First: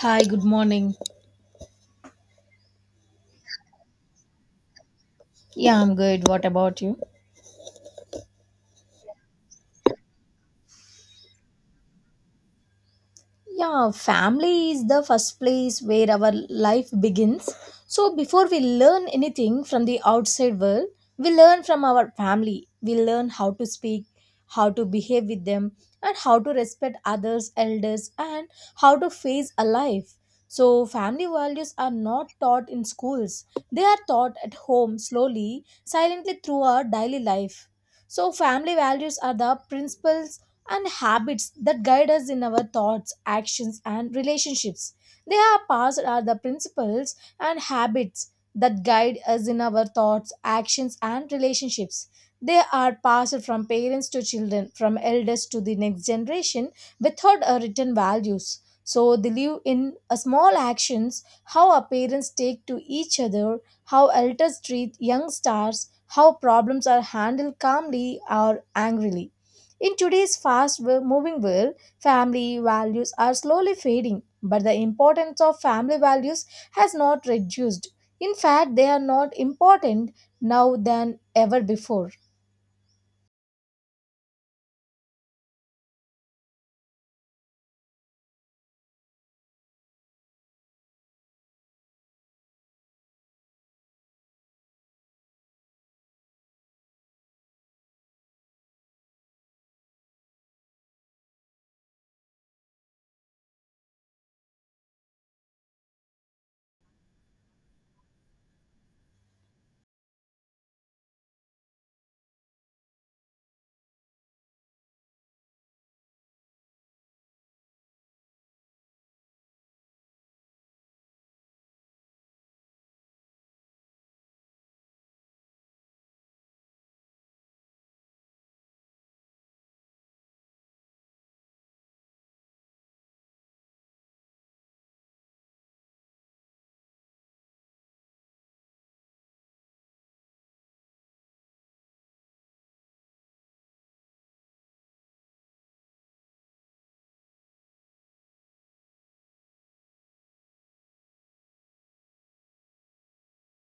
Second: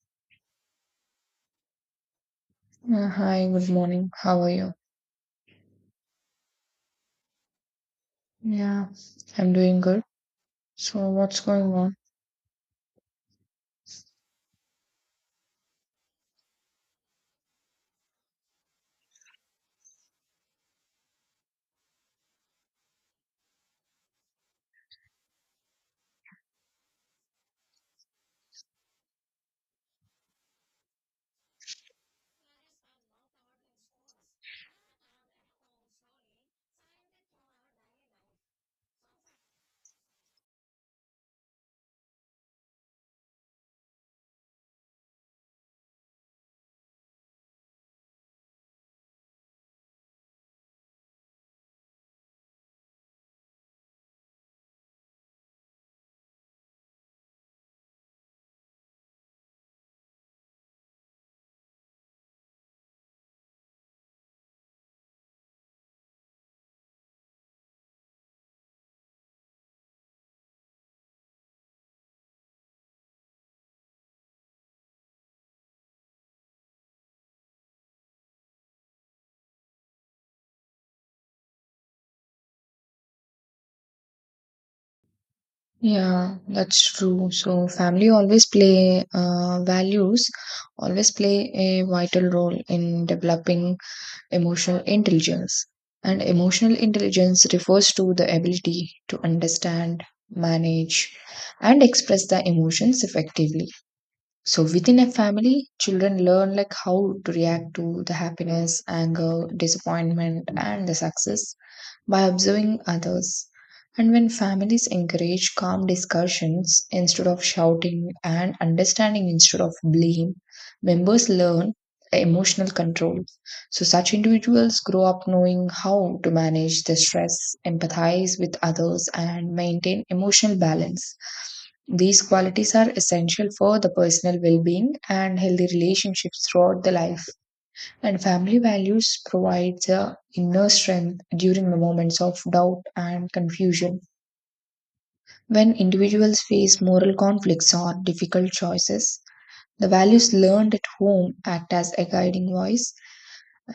Hi, good morning. Yeah, hi, good morning. How are you? Yeah, I'm good. What about you? Yeah, I'm doing good. So, what's going on? Yeah, family is the first place where our life begins. So, before we learn anything from the outside world, we learn from our family. We learn how to speak, how to behave with them, and how to respect others, elders, and how to face a life. So, family values are not taught in schools, they are taught at home slowly, silently through our daily life. So, family values are the principal and habits that guide us in our thoughts, actions, and relationships. They are passed are the principles and habits that guide us in our thoughts, actions, and relationships. They are passed from parents to children, from elders to the next generation without a written values. So they live in a small actions, how our parents take to each other, how elders treat young stars, how problems are handled calmly or angrily. In today's moving world, family values are slowly fading, but the importance of family values has not reduced. In fact, they are not important now than ever before. Yeah, that's true. So, family always play values, always play a vital role in developing emotional intelligence. And emotional intelligence refers to the ability to understand, manage, and express the emotions effectively. So within a family, children learn like how to react to the happiness, anger, disappointment, and the success by observing others. And when families encourage calm discussions instead of shouting and understanding instead of blame, members learn emotional control. So, such individuals grow up knowing how to manage the stress, empathize with others, and maintain emotional balance. These qualities are essential for the personal well being and healthy relationships throughout the life. And family values provide the inner strength during the moments of doubt and confusion. When individuals face moral conflicts or difficult choices, the values learned at home act as a guiding voice,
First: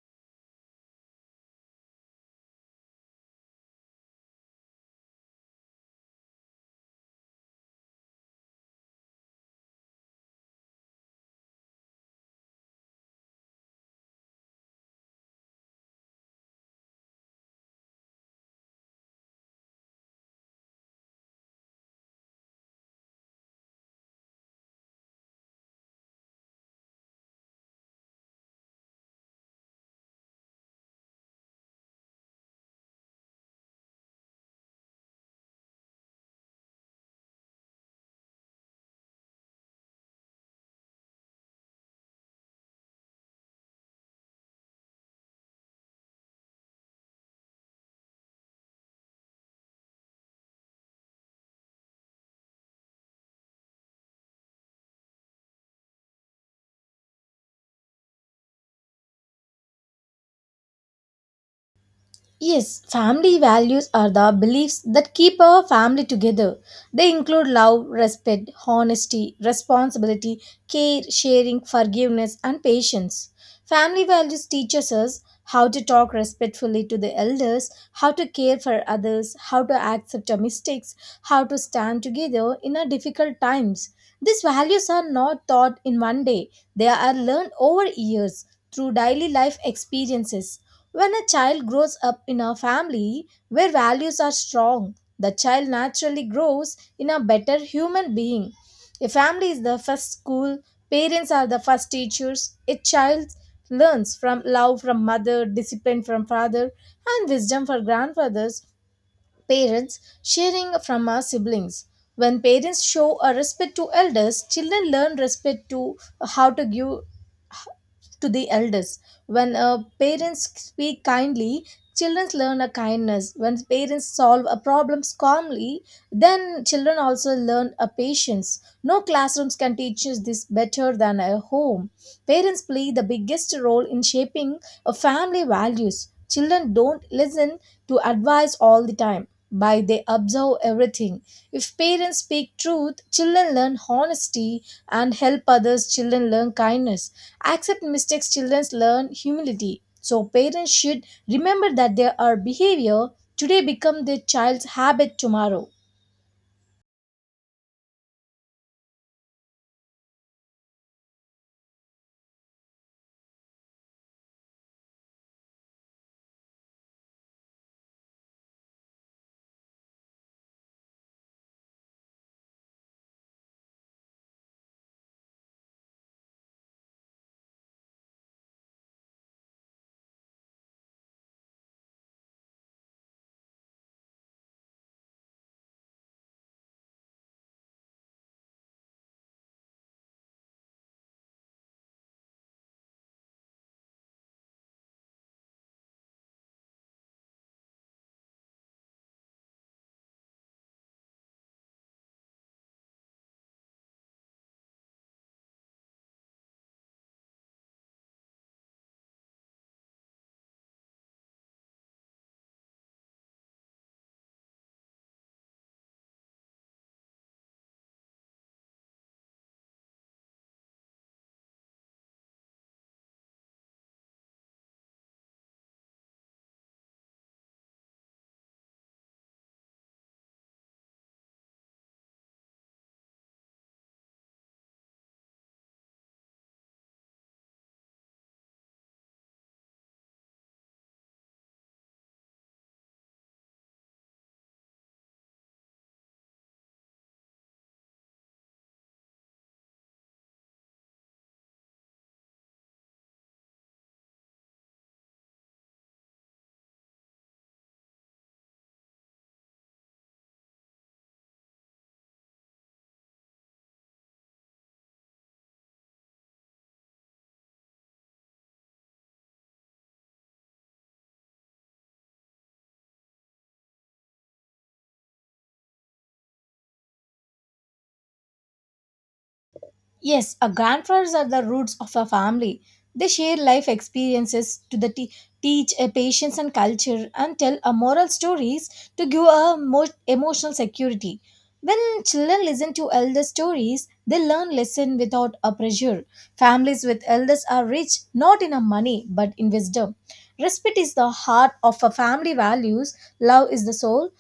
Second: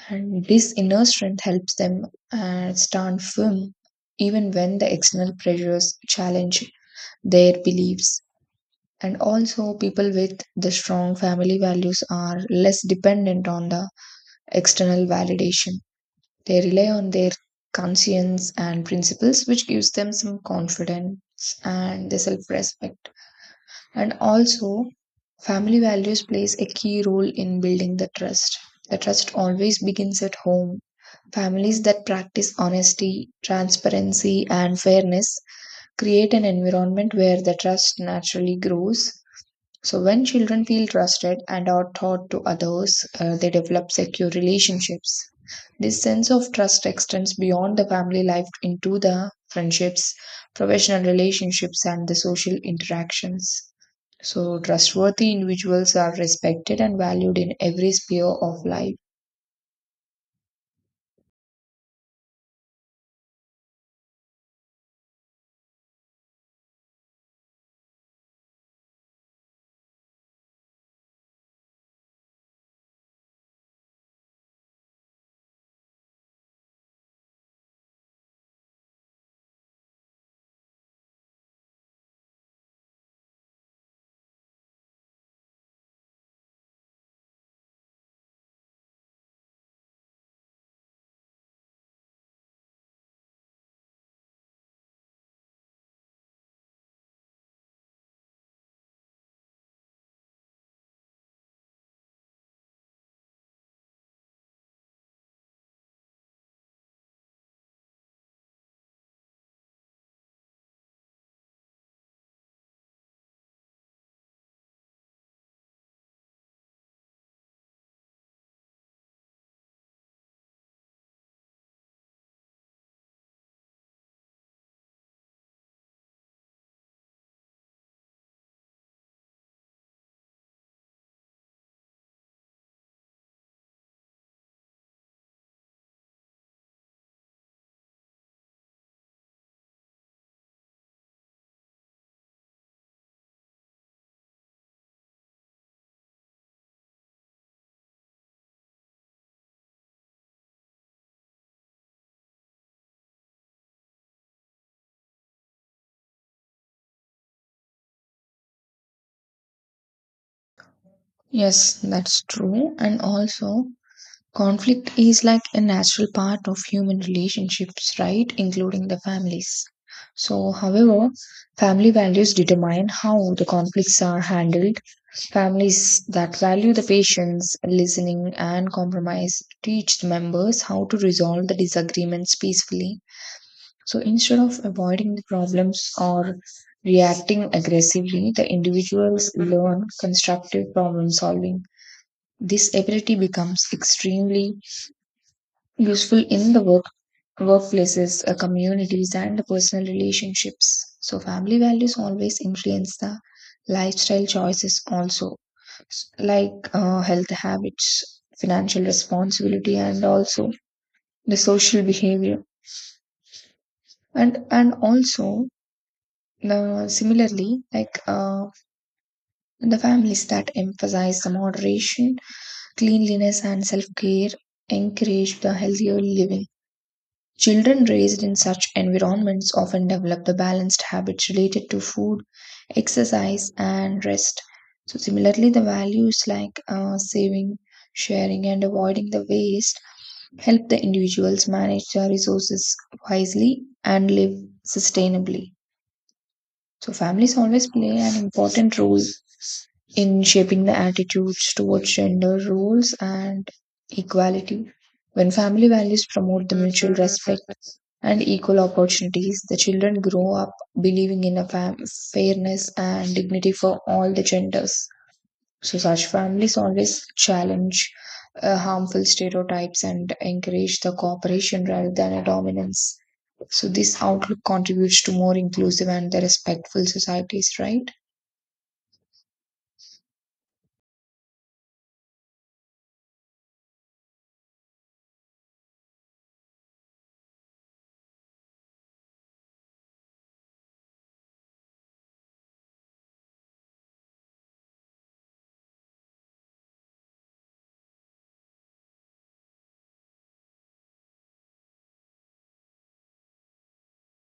and this inner strength helps them stand firm even when the external pressures challenge their beliefs. And also, people with the strong family values are less dependent on the external validation. They rely on their conscience and principles, which gives them some confidence and the self-respect. And also, family values plays a key role in building the trust. The trust always begins at home. Families that practice honesty, transparency, and fairness create an environment where the trust naturally grows. So, when children feel trusted and are taught to others, they develop secure relationships. This sense of trust extends beyond the family life into the friendships, professional relationships, and the social interactions. So, trustworthy individuals are respected and valued in every sphere of life. Yes, family values are the beliefs that keep a family together. They include love, respect, honesty, responsibility, care, sharing, forgiveness, and patience. Family values teaches us how to talk respectfully to the elders, how to care for others, how to accept our mistakes, how to stand together in our difficult times. These values are not taught in one day. They are learned over years through daily life experiences. When a child grows up in a family where values are strong, the child naturally grows in a better human being. A family is the first school, parents are the first teachers. A child learns from love from mother, discipline from father, and wisdom from grandfathers. Parents sharing from our siblings. When parents show a respect to elders, children learn respect to how to give to the elders. When parents speak kindly, children learn a kindness. When parents solve a problems calmly, then children also learn a patience. No classrooms can teach us this better than a home. Parents play the biggest role in shaping a family values. Children don't listen to advice all the time by they observe everything. If parents speak truth, children learn honesty and help others, children learn kindness. Accept mistakes, children learn humility. So parents should remember that their our behavior today become their child's habit tomorrow. Yes, that's true. And also, conflict is like a natural part of human relationships, right? Including the families. So, however, family values determine how the conflicts are handled. Families that value the patience, listening, and compromise teach the members how to resolve the disagreements peacefully. So instead of avoiding the problems or reacting aggressively, the individuals learn constructive problem solving. This ability becomes extremely useful in the workplaces, communities, and the personal relationships. So family values always influence the lifestyle choices also like health habits, financial responsibility, and also the social behavior, and also similarly like the families that emphasize the moderation, cleanliness, and self-care encourage the healthier living. Children raised in such environments often develop the balanced habits related to food, exercise, and rest. So, similarly, the values like saving, sharing, and avoiding the waste help the individuals manage their resources wisely and live sustainably. So families always play an important role in shaping the attitudes towards gender roles and equality. When family values promote the mutual respect and equal opportunities, the children grow up believing in fairness and dignity for all the genders. So such families always challenge harmful stereotypes and encourage the cooperation rather than a dominance. So this outlook contributes to more inclusive and the respectful societies, right? Yes, our grandfathers are the roots of a family. They share life experiences to teach a patience and culture and tell a moral stories to give a more emotional security. When children listen to elder stories, they learn lesson without a pressure. Families with elders are rich not in a money but in wisdom. Respect is the heart of a family values. Love is the soul.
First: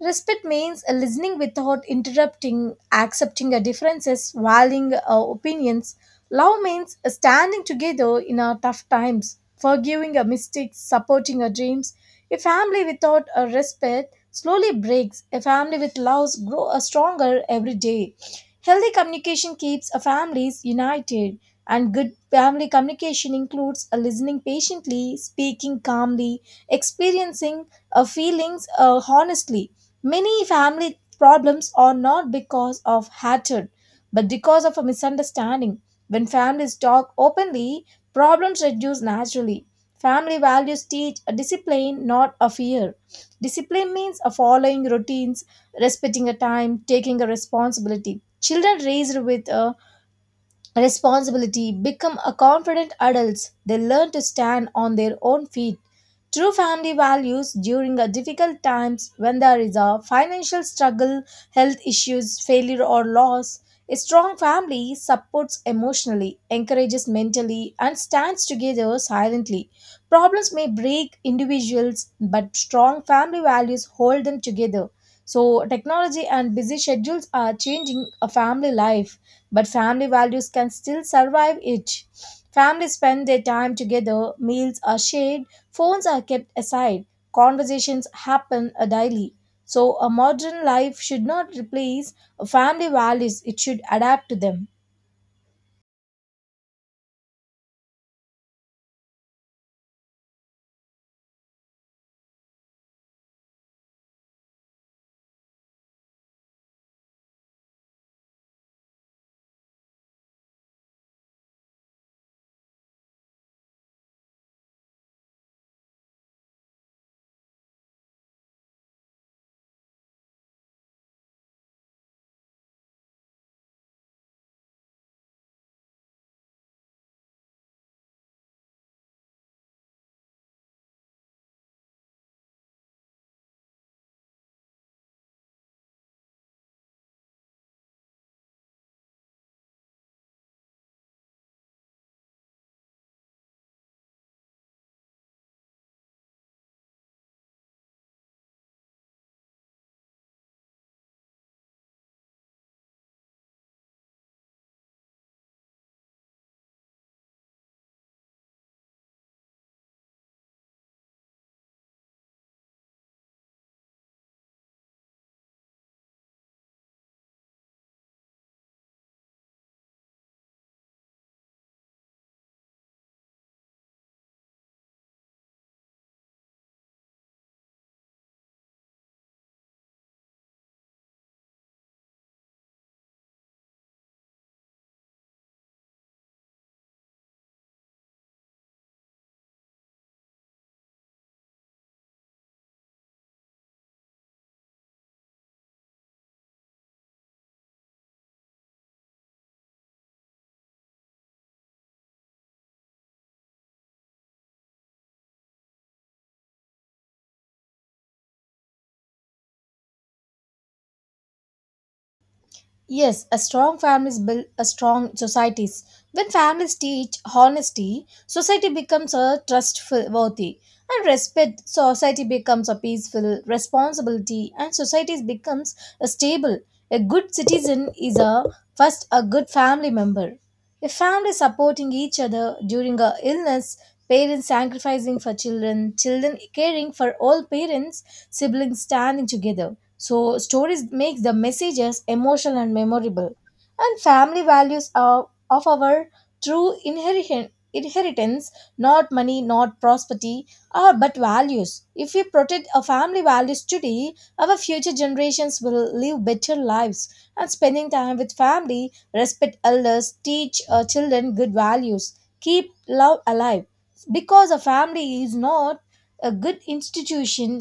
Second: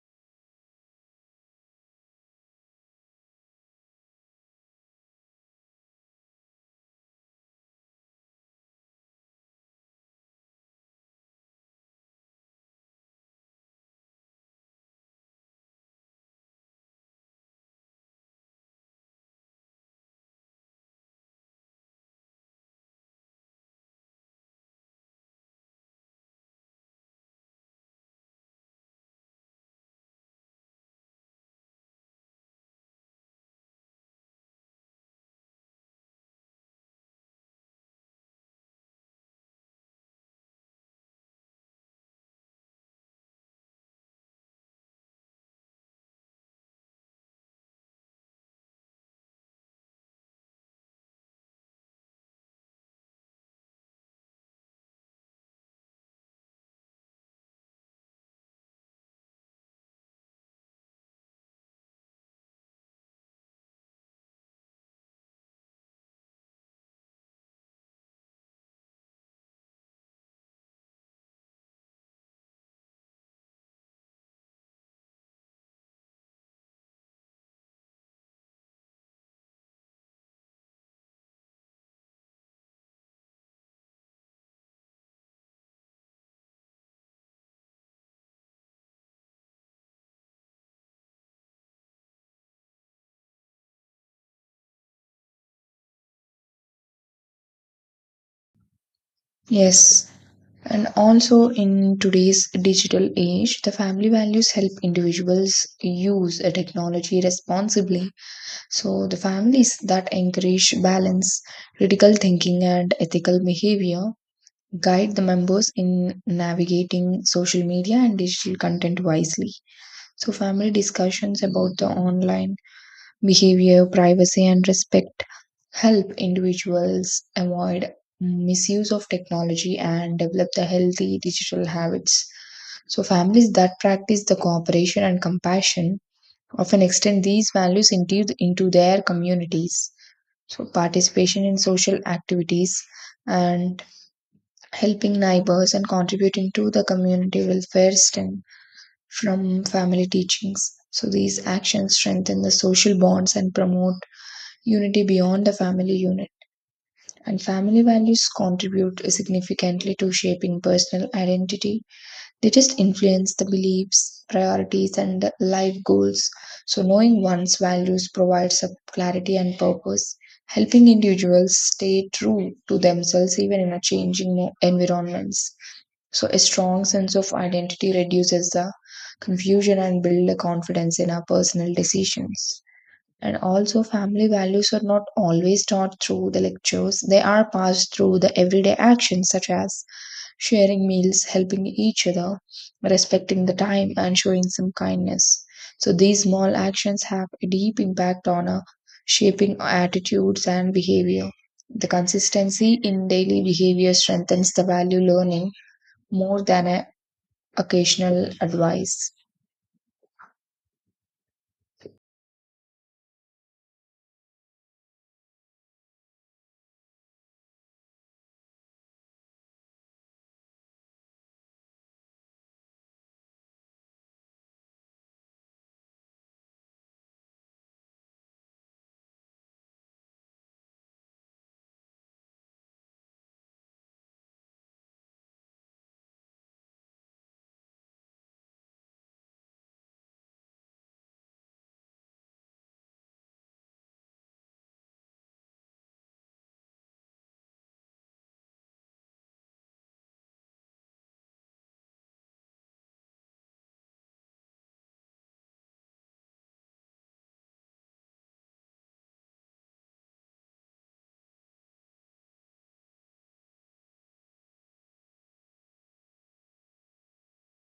Respect means listening without interrupting, accepting the differences, valuing opinions. Love means standing together in our tough times, forgiving our mistakes, supporting our dreams. A family without a respect slowly breaks. A family with love grows stronger every day. Healthy communication keeps our families united, and good family communication includes listening patiently, speaking calmly, experiencing feelings honestly. Many family problems are not because of hatred, but because of a misunderstanding. When families talk openly, problems reduce naturally. Family values teach a discipline, not a fear. Discipline means a following routines, respecting a time, taking a responsibility. Children raised with a responsibility, become a confident adults. They learn to stand on their own feet. True family values during a difficult times when there is a financial struggle, health issues, failure or loss. A strong family supports emotionally, encourages mentally, and stands together silently. Problems may break individuals, but strong family values hold them together. So, technology and busy schedules are changing a family life but family values can still survive it. Families spend their time together, meals are shared, phones are kept aside, conversations happen daily. So, a modern life should not replace family values, it should adapt to them. Yes, and also in today's digital age, the family values help individuals use a technology responsibly. So, the families that encourage balance, critical thinking, and ethical behavior guide the members in navigating social media and digital content wisely. So, family discussions about the online behavior, privacy, and respect help individuals avoid misuse of technology and develop the healthy digital habits. So, families that practice the cooperation and compassion often extend these values into their communities. So, participation in social activities and helping neighbors and contributing to the community welfare stem from family teachings. So, these actions strengthen the social bonds and promote unity beyond the family unit, and family values contribute significantly to shaping personal identity. They just influence the beliefs, priorities, and life goals. So, knowing one's values provides a clarity and purpose, helping individuals stay true to themselves even in a changing environments. So, a strong sense of identity reduces the confusion and build a confidence in our personal decisions. And also, family values are not always taught through the lectures, they are passed through the everyday actions such as sharing meals, helping each other, respecting the time, and showing some kindness. So, these small actions have a deep impact on shaping attitudes and behavior. The consistency in daily behavior strengthens the value learning more than a occasional advice. Yes, a strong families build a strong societies. When families teach honesty, society becomes a trustful worthy and respect. Society becomes a peaceful responsibility, and society becomes a stable. A good citizen is a first a good family member. A family supporting each other during a illness, parents sacrificing for children, children caring for all parents, siblings standing together. So stories make the messages emotional and memorable. And family values are of our true inheritance, not money, not prosperity or but values. If we protect our family values today, our future generations will live better lives and spending time with family, respect elders, teach our children good values, keep love alive, because a family is not a good institution,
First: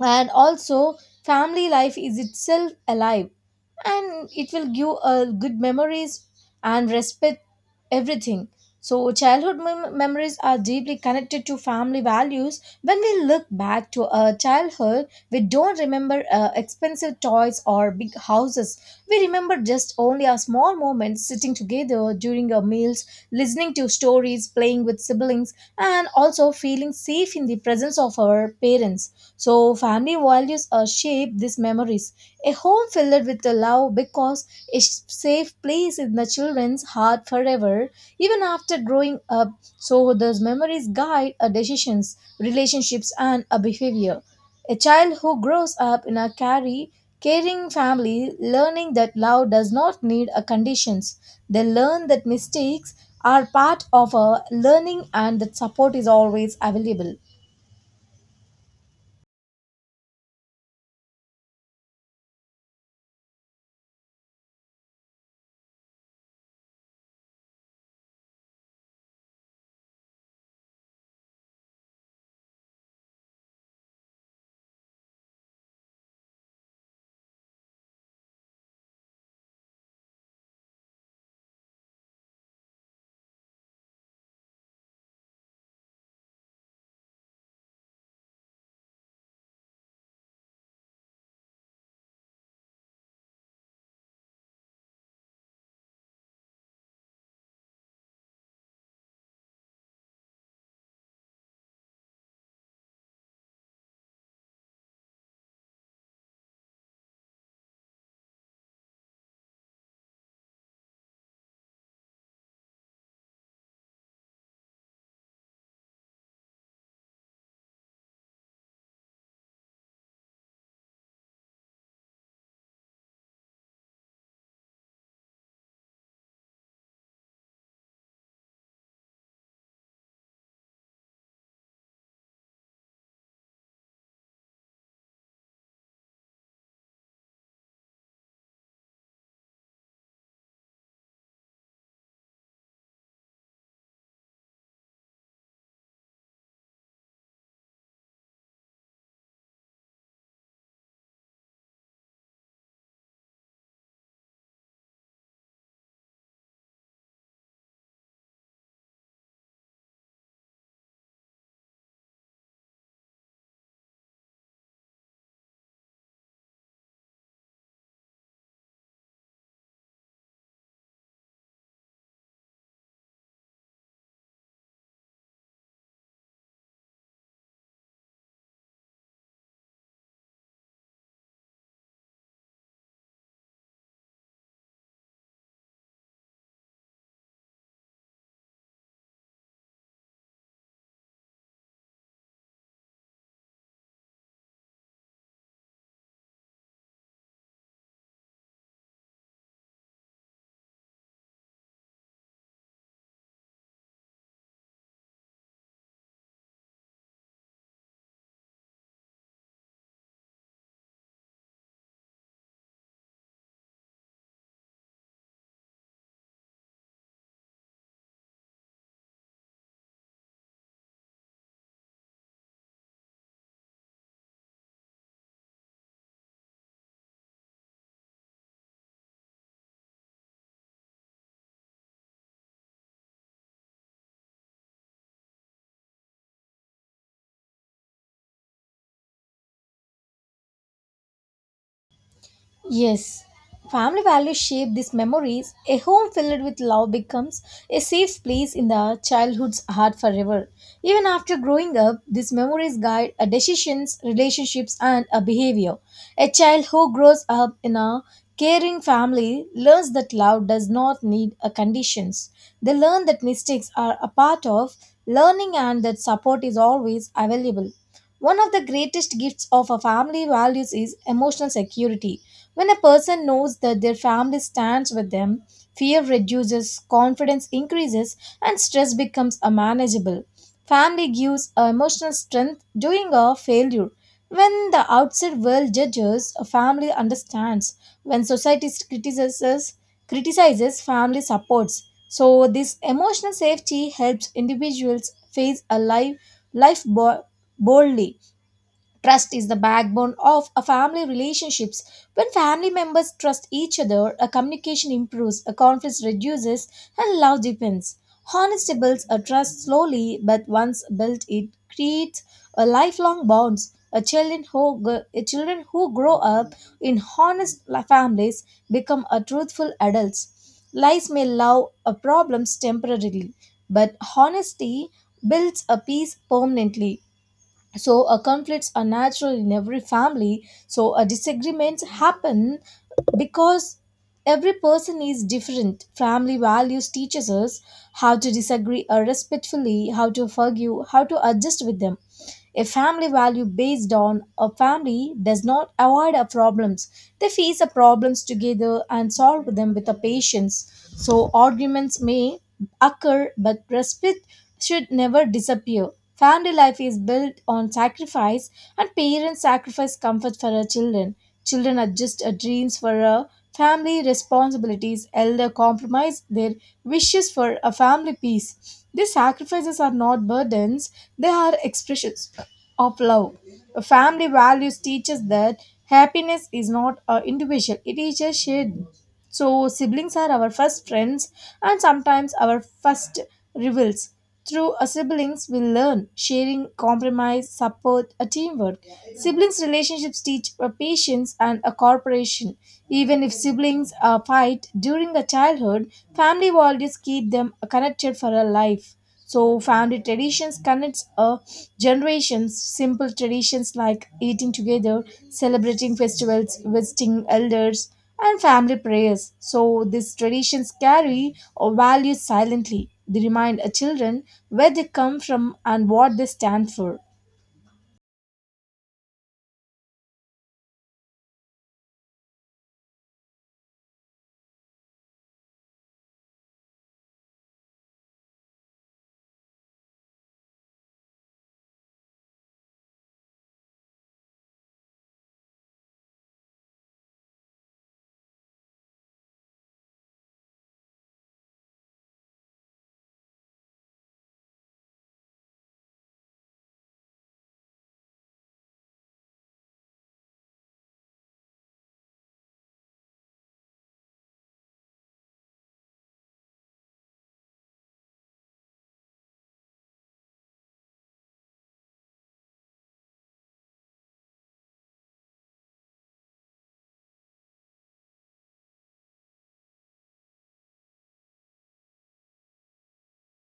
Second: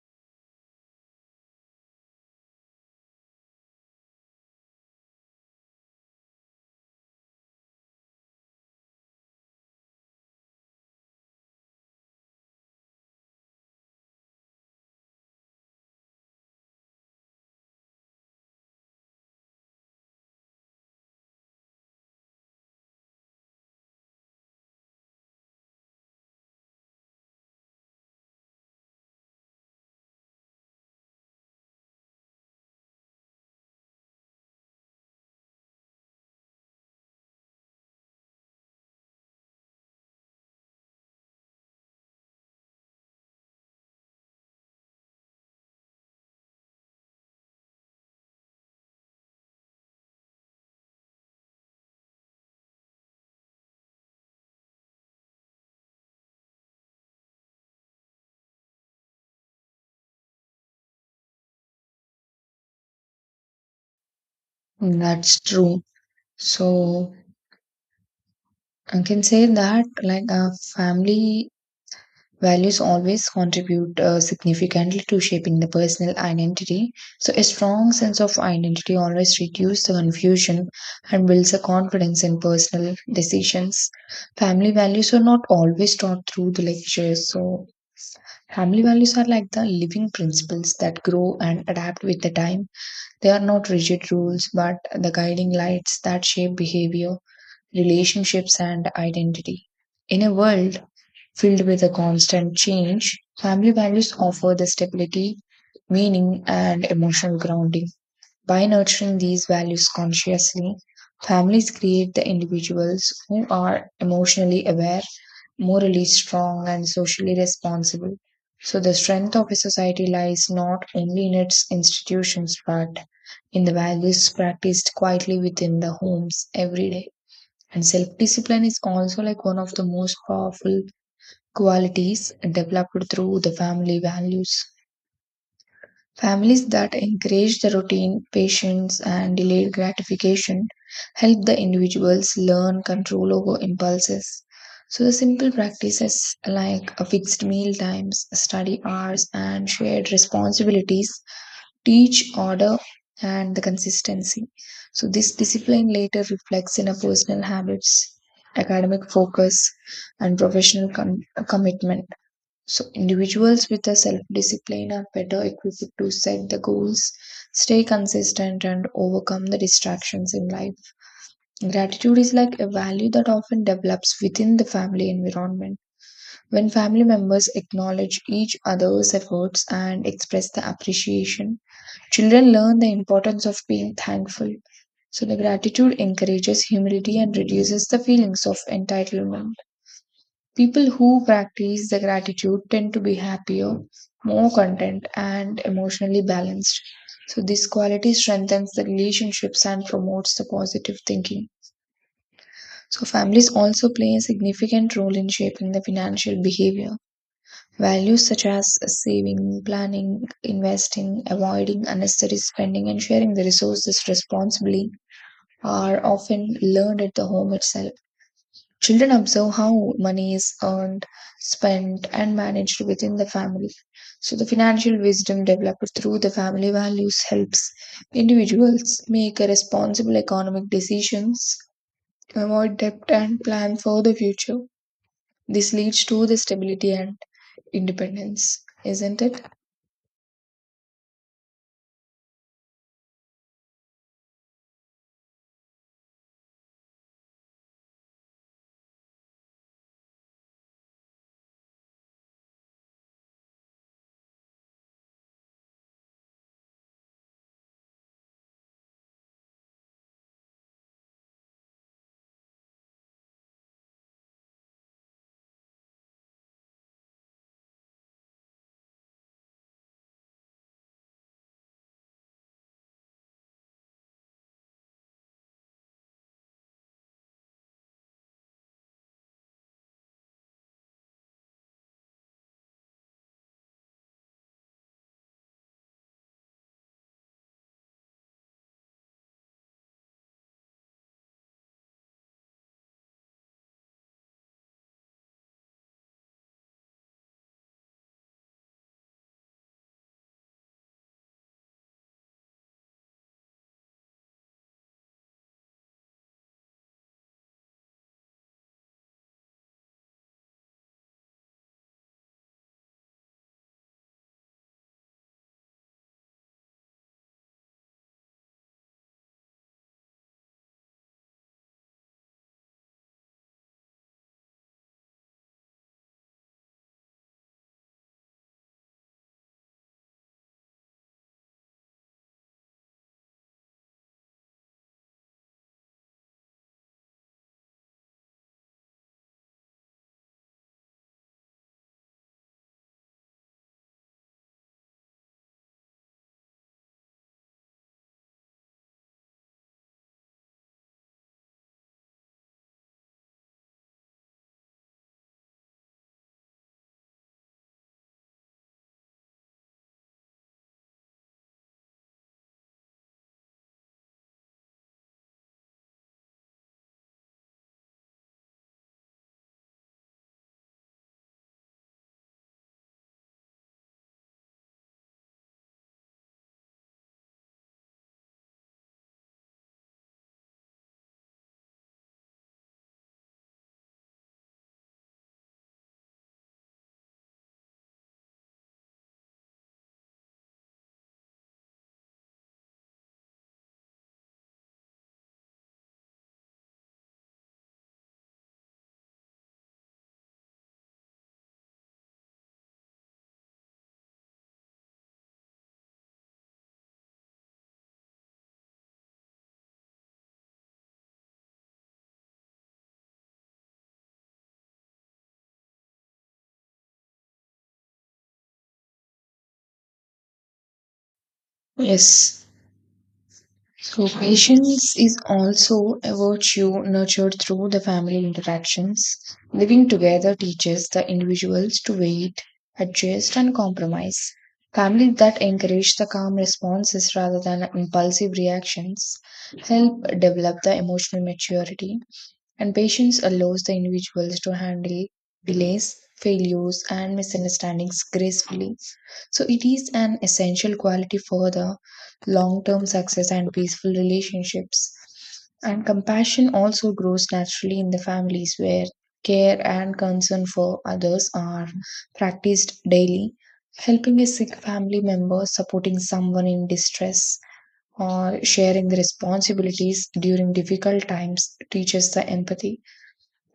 and also family life is itself alive, and it will give good memories and respect everything. So childhood memories are deeply connected to family values. When we look back to our childhood, we don't remember expensive toys or big houses, we remember just only our small moments sitting together during our meals, listening to stories, playing with siblings, and also feeling safe in the presence of our parents. So family values shape these memories. A home filled with the love because a safe place in the children's heart forever, even after growing up. So those memories guide our decisions, relationships, and our behavior. A child who grows up in a carry caring family learning that love does not need a conditions. They learn that mistakes are part of a learning and that support is always available. That's true. So, I can say that like family values always contribute significantly to shaping the personal identity. So a strong sense of identity always reduces the confusion and builds a confidence in personal decisions. Family values are not always taught through the lectures. So family values are like the living principles that grow and adapt with the time. They are not rigid rules, but the guiding lights that shape behavior, relationships, and identity. In a world filled with a constant change, family values offer the stability, meaning, and emotional grounding. By nurturing these values consciously, families create the individuals who are emotionally aware, morally strong, and socially responsible. So, the strength of a society lies not only in its institutions but in the values practiced quietly within the homes every day. And self discipline is also like one of the most powerful qualities developed through the family values. Families that encourage the routine, patience, and delayed gratification help the individuals learn control over impulses. So, the simple practices like a fixed meal times, study hours, and shared responsibilities teach order and the consistency. So this discipline later reflects in our personal habits, academic focus, and professional commitment. So individuals with a self-discipline are better equipped to set the goals, stay consistent, and overcome the distractions in life. Gratitude is like a value that often develops within the family environment. When family members acknowledge each other's efforts and express the appreciation, children learn the importance of being thankful. So, the gratitude encourages humility and reduces the feelings of entitlement. People who practice the gratitude tend to be happier, more content, and emotionally balanced. So, this quality strengthens the relationships and promotes the positive thinking. So, families also play a significant role in shaping the financial behavior. Values such as saving, planning, investing, avoiding unnecessary spending, and sharing the resources responsibly are often learned at the home itself. Children observe how money is earned, spent, and managed within the family. So, the financial wisdom developed through the family values helps individuals make responsible economic decisions, avoid debt, and plan for the future. This leads to the stability and independence, isn't it? Yes, family values shape these memories. A home filled with love becomes a safe place in the childhood's heart forever. Even after growing up, these memories guide our decisions, relationships, and our behavior. A child who grows up in a caring family learns that love does not need a conditions. They learn that mistakes are a part of learning and that support is always available. One of the greatest gifts of a family values is emotional security. When a person knows that their family stands with them, fear reduces, confidence increases, and stress becomes a manageable. Family gives a emotional strength during a failure. When the outside world judges, a family understands. When society criticizes, family supports. So this emotional safety helps individuals face a life boldly. Trust is the backbone of a family relationships. When family members trust each other, a communication improves, a conflict reduces, and love deepens. Honesty builds a trust slowly, but once built, it creates a lifelong bonds. A children who grow up in families become a truthful adults. Lies may allow a problems temporarily, but honesty builds a peace permanently. So conflicts are natural in every family. So disagreements happen because every person is different. Family values teaches us how to disagree respectfully, how to forgive, how to adjust with them. A family value based on a family does not avoid our problems, they face the problems together and solve them with a patience. So arguments may occur, but respect should never disappear. Family life is built on sacrifice, and parents sacrifice comfort for their children. Children adjust their dreams for a family responsibilities, elder compromise their wishes for a family peace. These sacrifices are not burdens, they are expressions of love. A Family values teaches that happiness is not individual, it is a shared. So, siblings are our first friends and sometimes our first rivals. Through a siblings, we learn sharing, compromise, support, a teamwork. Siblings relationships teach a patience and a cooperation. Even if siblings fight during the childhood, family values keep them connected for a life. So family traditions connects generations. Simple traditions like eating together, celebrating festivals, visiting elders, and family prayers. So these traditions carry or values silently. They remind children where they come from and what they stand for. Yes. So patience is also a virtue nurtured through the family interactions. Living together teaches the individuals to wait, adjust, and compromise. Families that encourage the calm responses rather than impulsive reactions help develop the emotional maturity, and patience allows the individuals to handle delays, failures, and misunderstandings gracefully. So, it is an essential quality for the long term success and peaceful relationships. And compassion also grows naturally in the families where care and concern for others are practiced daily. Helping a sick family member, supporting someone in distress, or sharing the responsibilities during difficult times teaches the empathy.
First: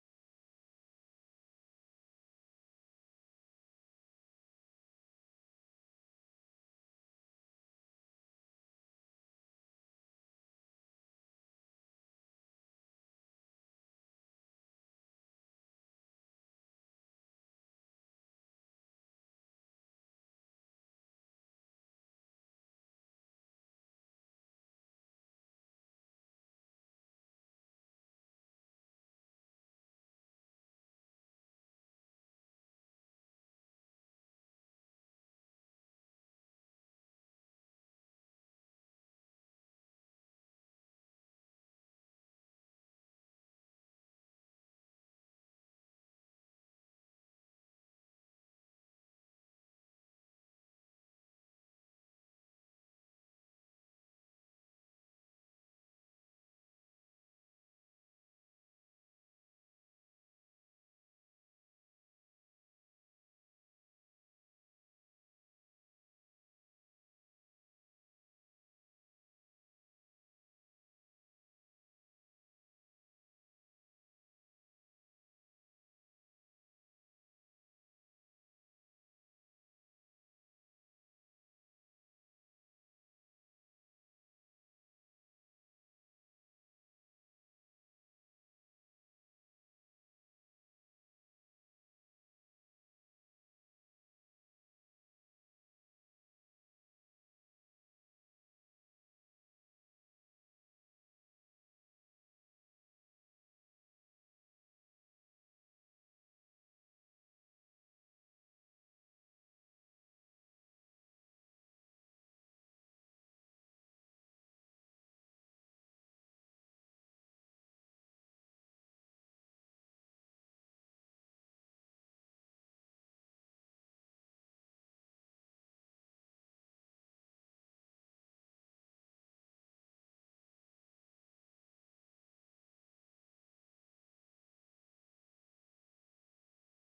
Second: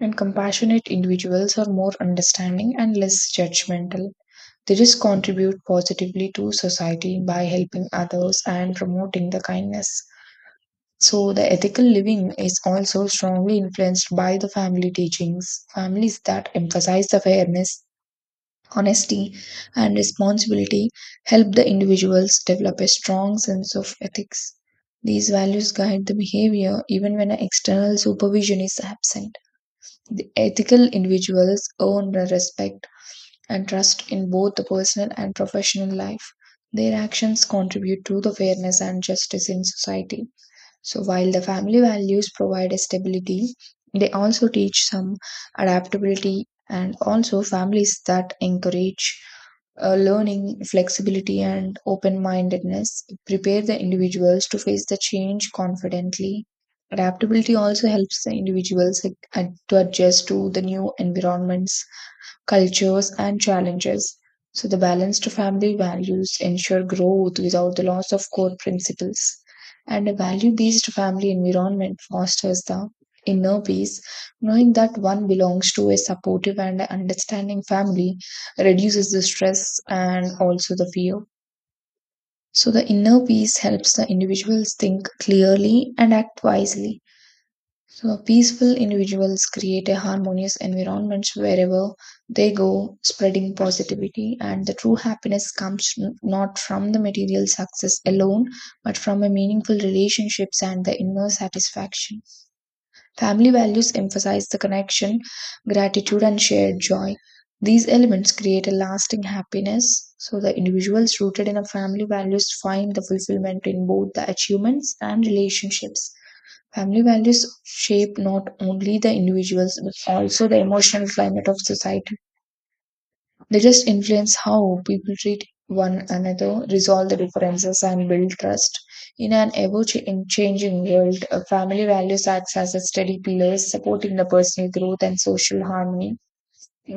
And compassionate individuals are more understanding and less judgmental. They just contribute positively to society by helping others and promoting the kindness. So, the ethical living is also strongly influenced by the family teachings. Families that emphasize the fairness, honesty, and responsibility help the individuals develop a strong sense of ethics. These values guide the behavior even when external supervision is absent. The ethical individuals earn the respect and trust in both the personal and professional life. Their actions contribute to the fairness and justice in society. So, while the family values provide a stability, they also teach some adaptability, and also families that encourage learning, flexibility, and open mindedness prepare the individuals to face the change confidently. Adaptability also helps the individuals to adjust to the new environments, cultures, and challenges. So, the balanced family values ensure growth without the loss of core principles. And a value based family environment fosters the inner peace. Knowing that one belongs to a supportive and understanding family reduces the stress and also the fear. So, the inner peace helps the individuals think clearly and act wisely. So, peaceful individuals create a harmonious environment wherever they go, spreading positivity. And the true happiness comes not from the material success alone, but from a meaningful relationships and the inner satisfaction. Family values emphasize the connection, gratitude, and shared joy. These elements create a lasting happiness. So, the individuals rooted in a family values find the fulfillment in both the achievements and relationships. Family values shape not only the individuals but also the emotional climate of society. They just influence how people treat one another, resolve the differences, and build trust. In changing world, family values acts as a steady pillar supporting the personal growth and social harmony.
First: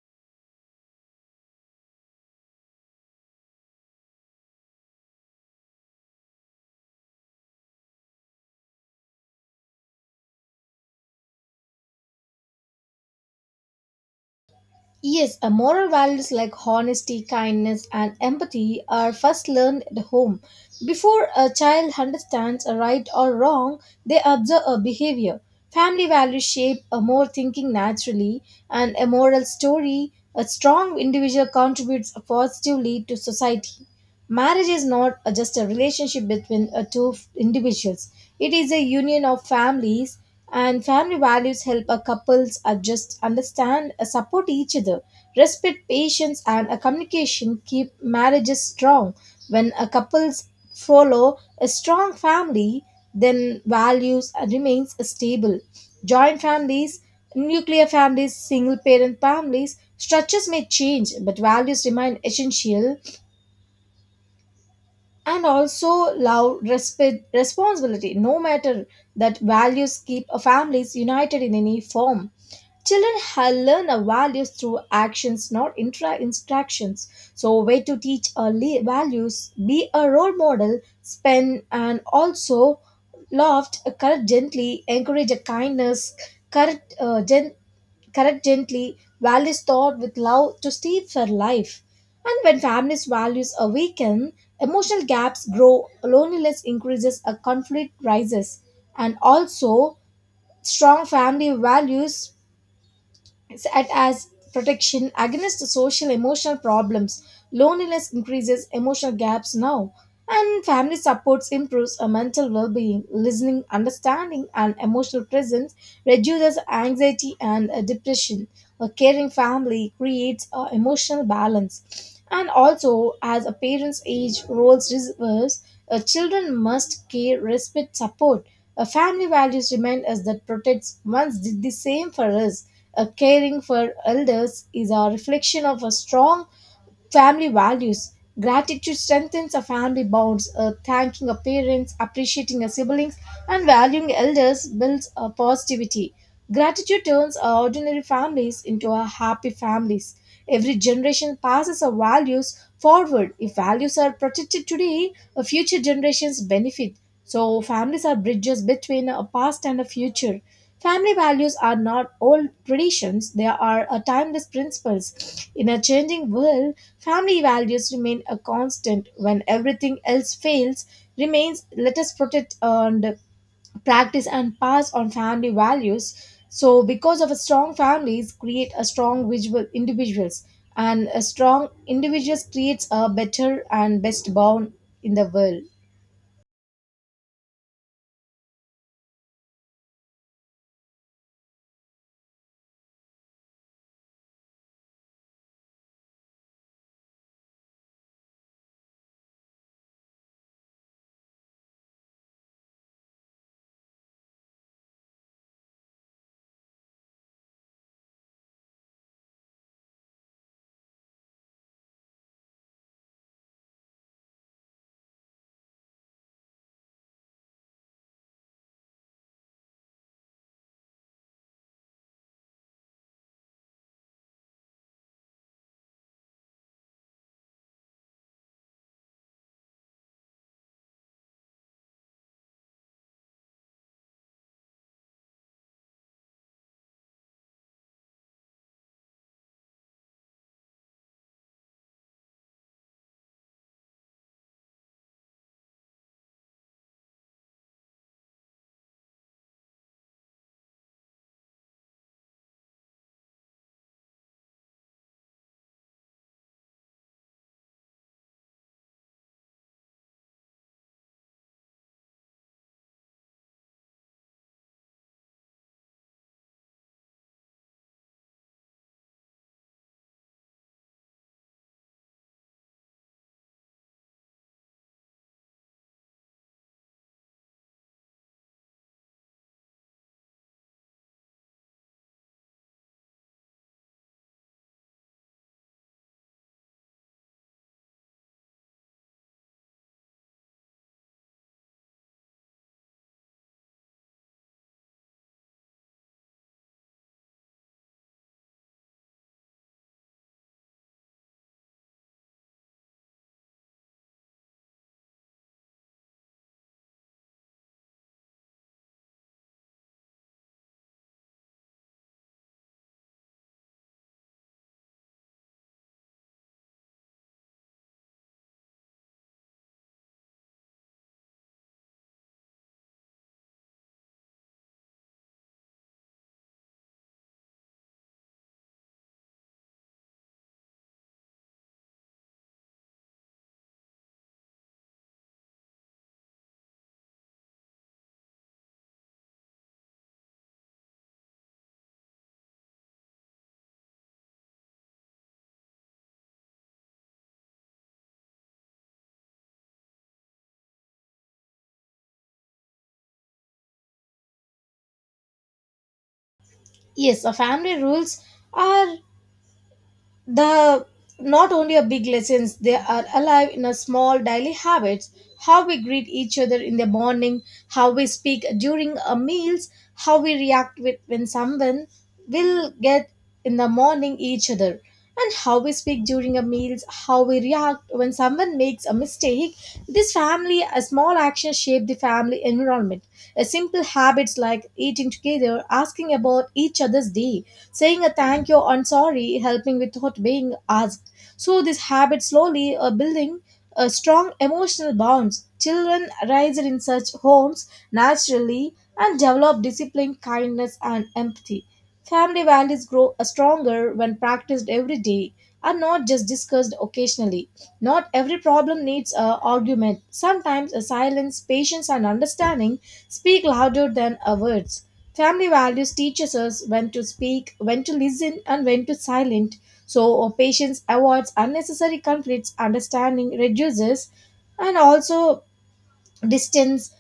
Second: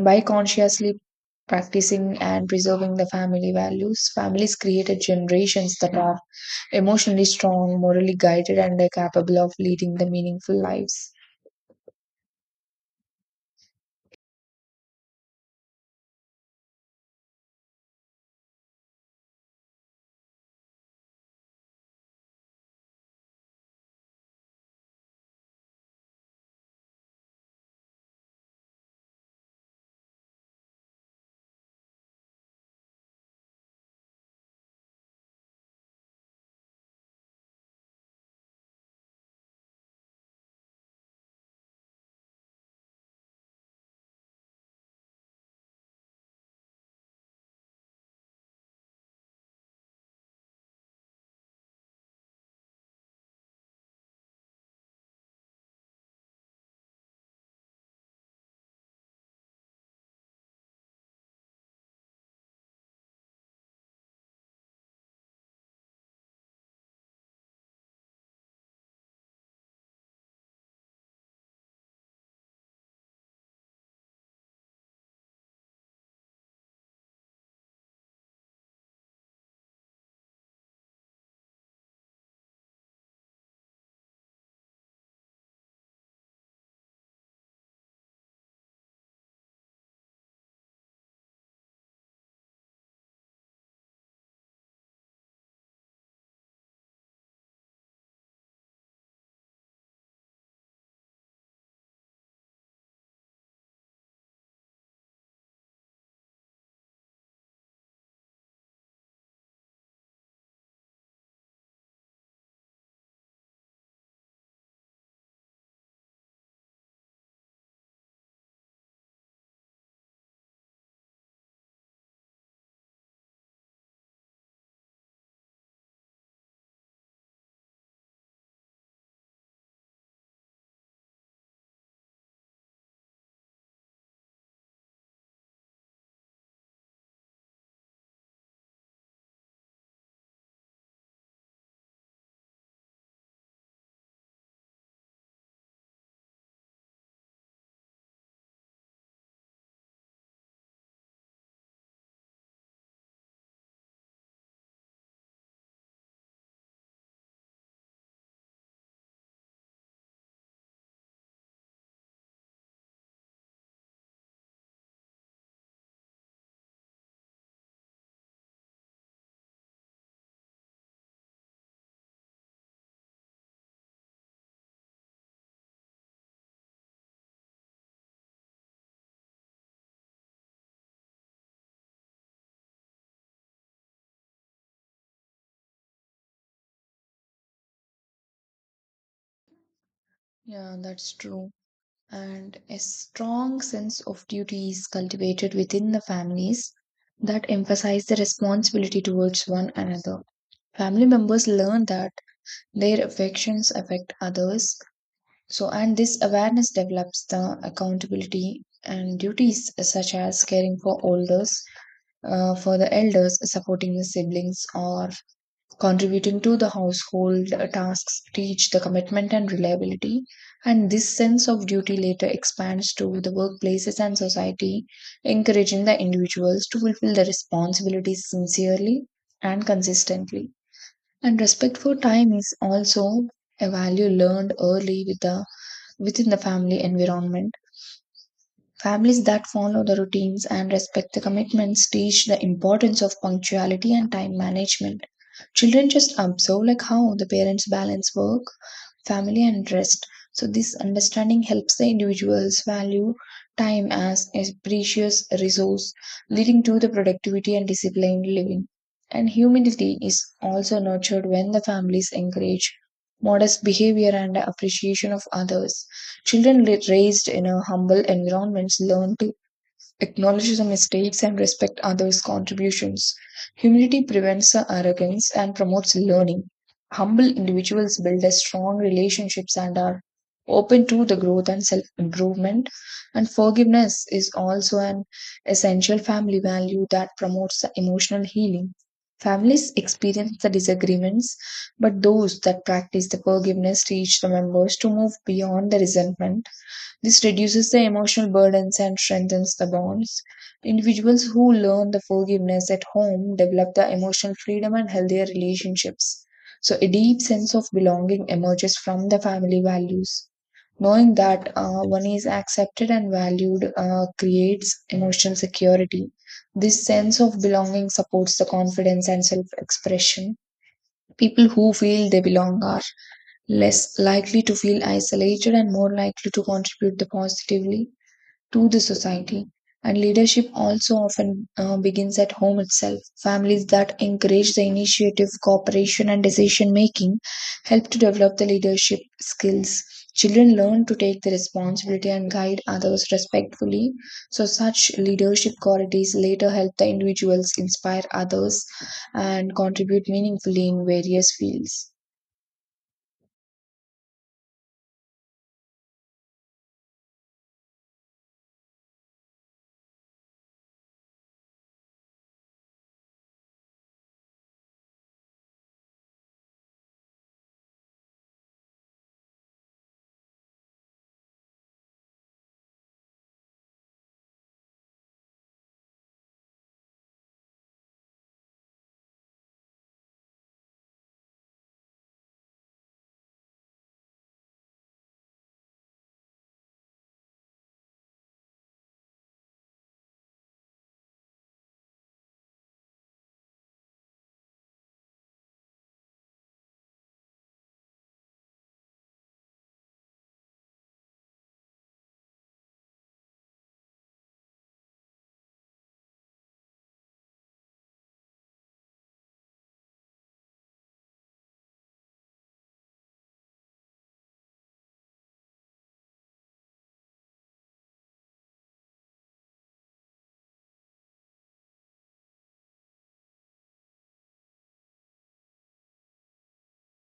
By consciously practicing and preserving the family values, families created generations that are emotionally strong, morally guided, and are capable of leading the meaningful lives. Yes, moral values like honesty, kindness, and empathy are first learned at home. Before a child understands a right or wrong, they observe a behavior. Family values shape a more thinking naturally, and a moral story, a strong individual contributes positively to society. Marriage is not just a relationship between individuals, it is a union of families, and family values help a couples adjust, understand, support each other. Respect, patience, and communication keep marriages strong. When couples follow a strong family, then values remains stable. Joint families, nuclear families, single parent families, structures may change, but values remain essential, and also love, respect, responsibility, no matter that values keep a families united in any form. Children learn our values through actions, not instructions. So way to teach early values, be a role model, spend and also loved, correct gently, encourage a kindness, correct uh, gen- correct gently, values thought with love to stay for life. And when families' values are weakened, emotional gaps grow, loneliness increases, a conflict rises. And also, strong family values set as protection against social emotional problems. Loneliness increases emotional gaps now, and family supports improves a mental well-being. Listening, understanding, and emotional presence reduces anxiety and depression. A caring family creates emotional balance. And also, as a parent's age roles reverse, children must care, respect, support. A family values remain us that protects once did the same for us. A caring for elders is a reflection of a strong family values. Gratitude strengthens our family bonds. Thanking our parents, appreciating our siblings, and valuing elders builds a positivity. Gratitude turns our ordinary families into our happy families. Every generation passes our values forward. If values are protected today, future generations benefit. So, families are bridges between a past and a future. Family values are not old traditions, they are a timeless principles. In a changing world, family values remain a constant when everything else fails, remains let us protect and practice and pass on family values. So because of a strong families create a strong visual individuals, and a strong individuals creates a better and best bond in the world. Yeah, that's true. And a strong sense of duty is cultivated within the families that emphasize the responsibility towards one another. Family members learn that their affections affect others. So, and this awareness develops the accountability and duties such as caring for elders, supporting the siblings, or contributing to the household tasks teach the commitment and reliability, and this sense of duty later expands to the workplaces and society, encouraging the individuals to fulfill their responsibilities sincerely and consistently. And respect for time is also a value learned early within the family environment. Families that follow the routines and respect the commitments teach the importance of punctuality and time management. Children just observe like how the parents balance work, family, and rest. So this understanding helps the individuals value time as a precious resource, leading to the productivity and disciplined living. And humility is also nurtured when the families encourage modest behavior and appreciation of others. Children raised in a humble environments learn to acknowledges the mistakes and respect others' contributions. Humility prevents arrogance and promotes learning. Humble individuals build a strong relationships and are open to the growth and self improvement. And forgiveness is also an essential family value that promotes the emotional healing. Families experience the disagreements, but those that practice the forgiveness teach the members to move beyond the resentment. This reduces the emotional burdens and strengthens the bonds. Individuals who learn the forgiveness at home develop the emotional freedom and healthier relationships. So, a deep sense of belonging emerges from the family values. Knowing that one is accepted and valued creates emotional security. This sense of belonging supports the confidence and self expression. People who feel they belong are less likely to feel isolated and more likely to contribute positively to the society. And leadership also often begins at home itself. Families that encourage the initiative, cooperation, and decision making help to develop the leadership skills. Children learn to take the responsibility and guide others respectfully. So, such leadership qualities later help the individuals inspire others and contribute meaningfully in various fields. Yes, a family rules are the not only are big lessons, they are alive in our small daily habits, how we greet each other in the morning, how we speak during our meals, how we react with when someone will get in the morning each other, and how we speak during our meals, how we react when someone makes a mistake. This family a small action shape the family environment. A simple habits like eating together, asking about each other's day, saying a thank you or "I'm sorry, helping without being asked. So these habits slowly are building a strong emotional bonds. Children raised in such homes naturally and develop discipline, kindness, and empathy. Family values grow stronger when practiced every day and not just discussed occasionally. Not every problem needs an argument. Sometimes a silence, patience, and understanding speak louder than a words. Family values teaches us when to speak, when to listen, and when to silent. So patience avoids unnecessary conflicts, understanding reduces, and also distance.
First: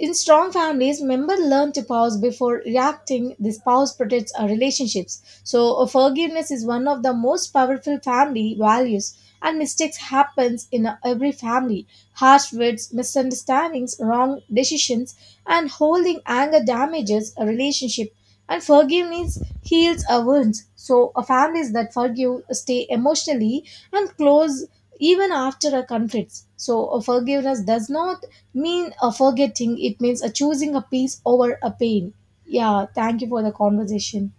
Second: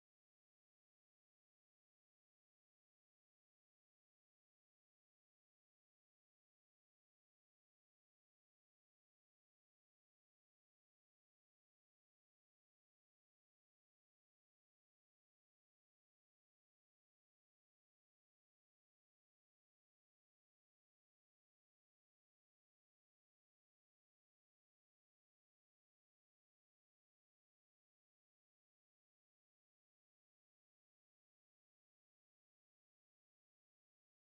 In strong families, members learn to pause before reacting. This pause protects our relationships. So, forgiveness is one of the most powerful family values, and mistakes happens in every family. Harsh words, misunderstandings, wrong decisions, and holding anger damages a relationship. And forgiveness heals our wounds. So, families that forgive stay emotionally and close even after a conflict. So a forgiveness does not mean a forgetting. It means a choosing a peace over a pain. Yeah, thank you for the conversation.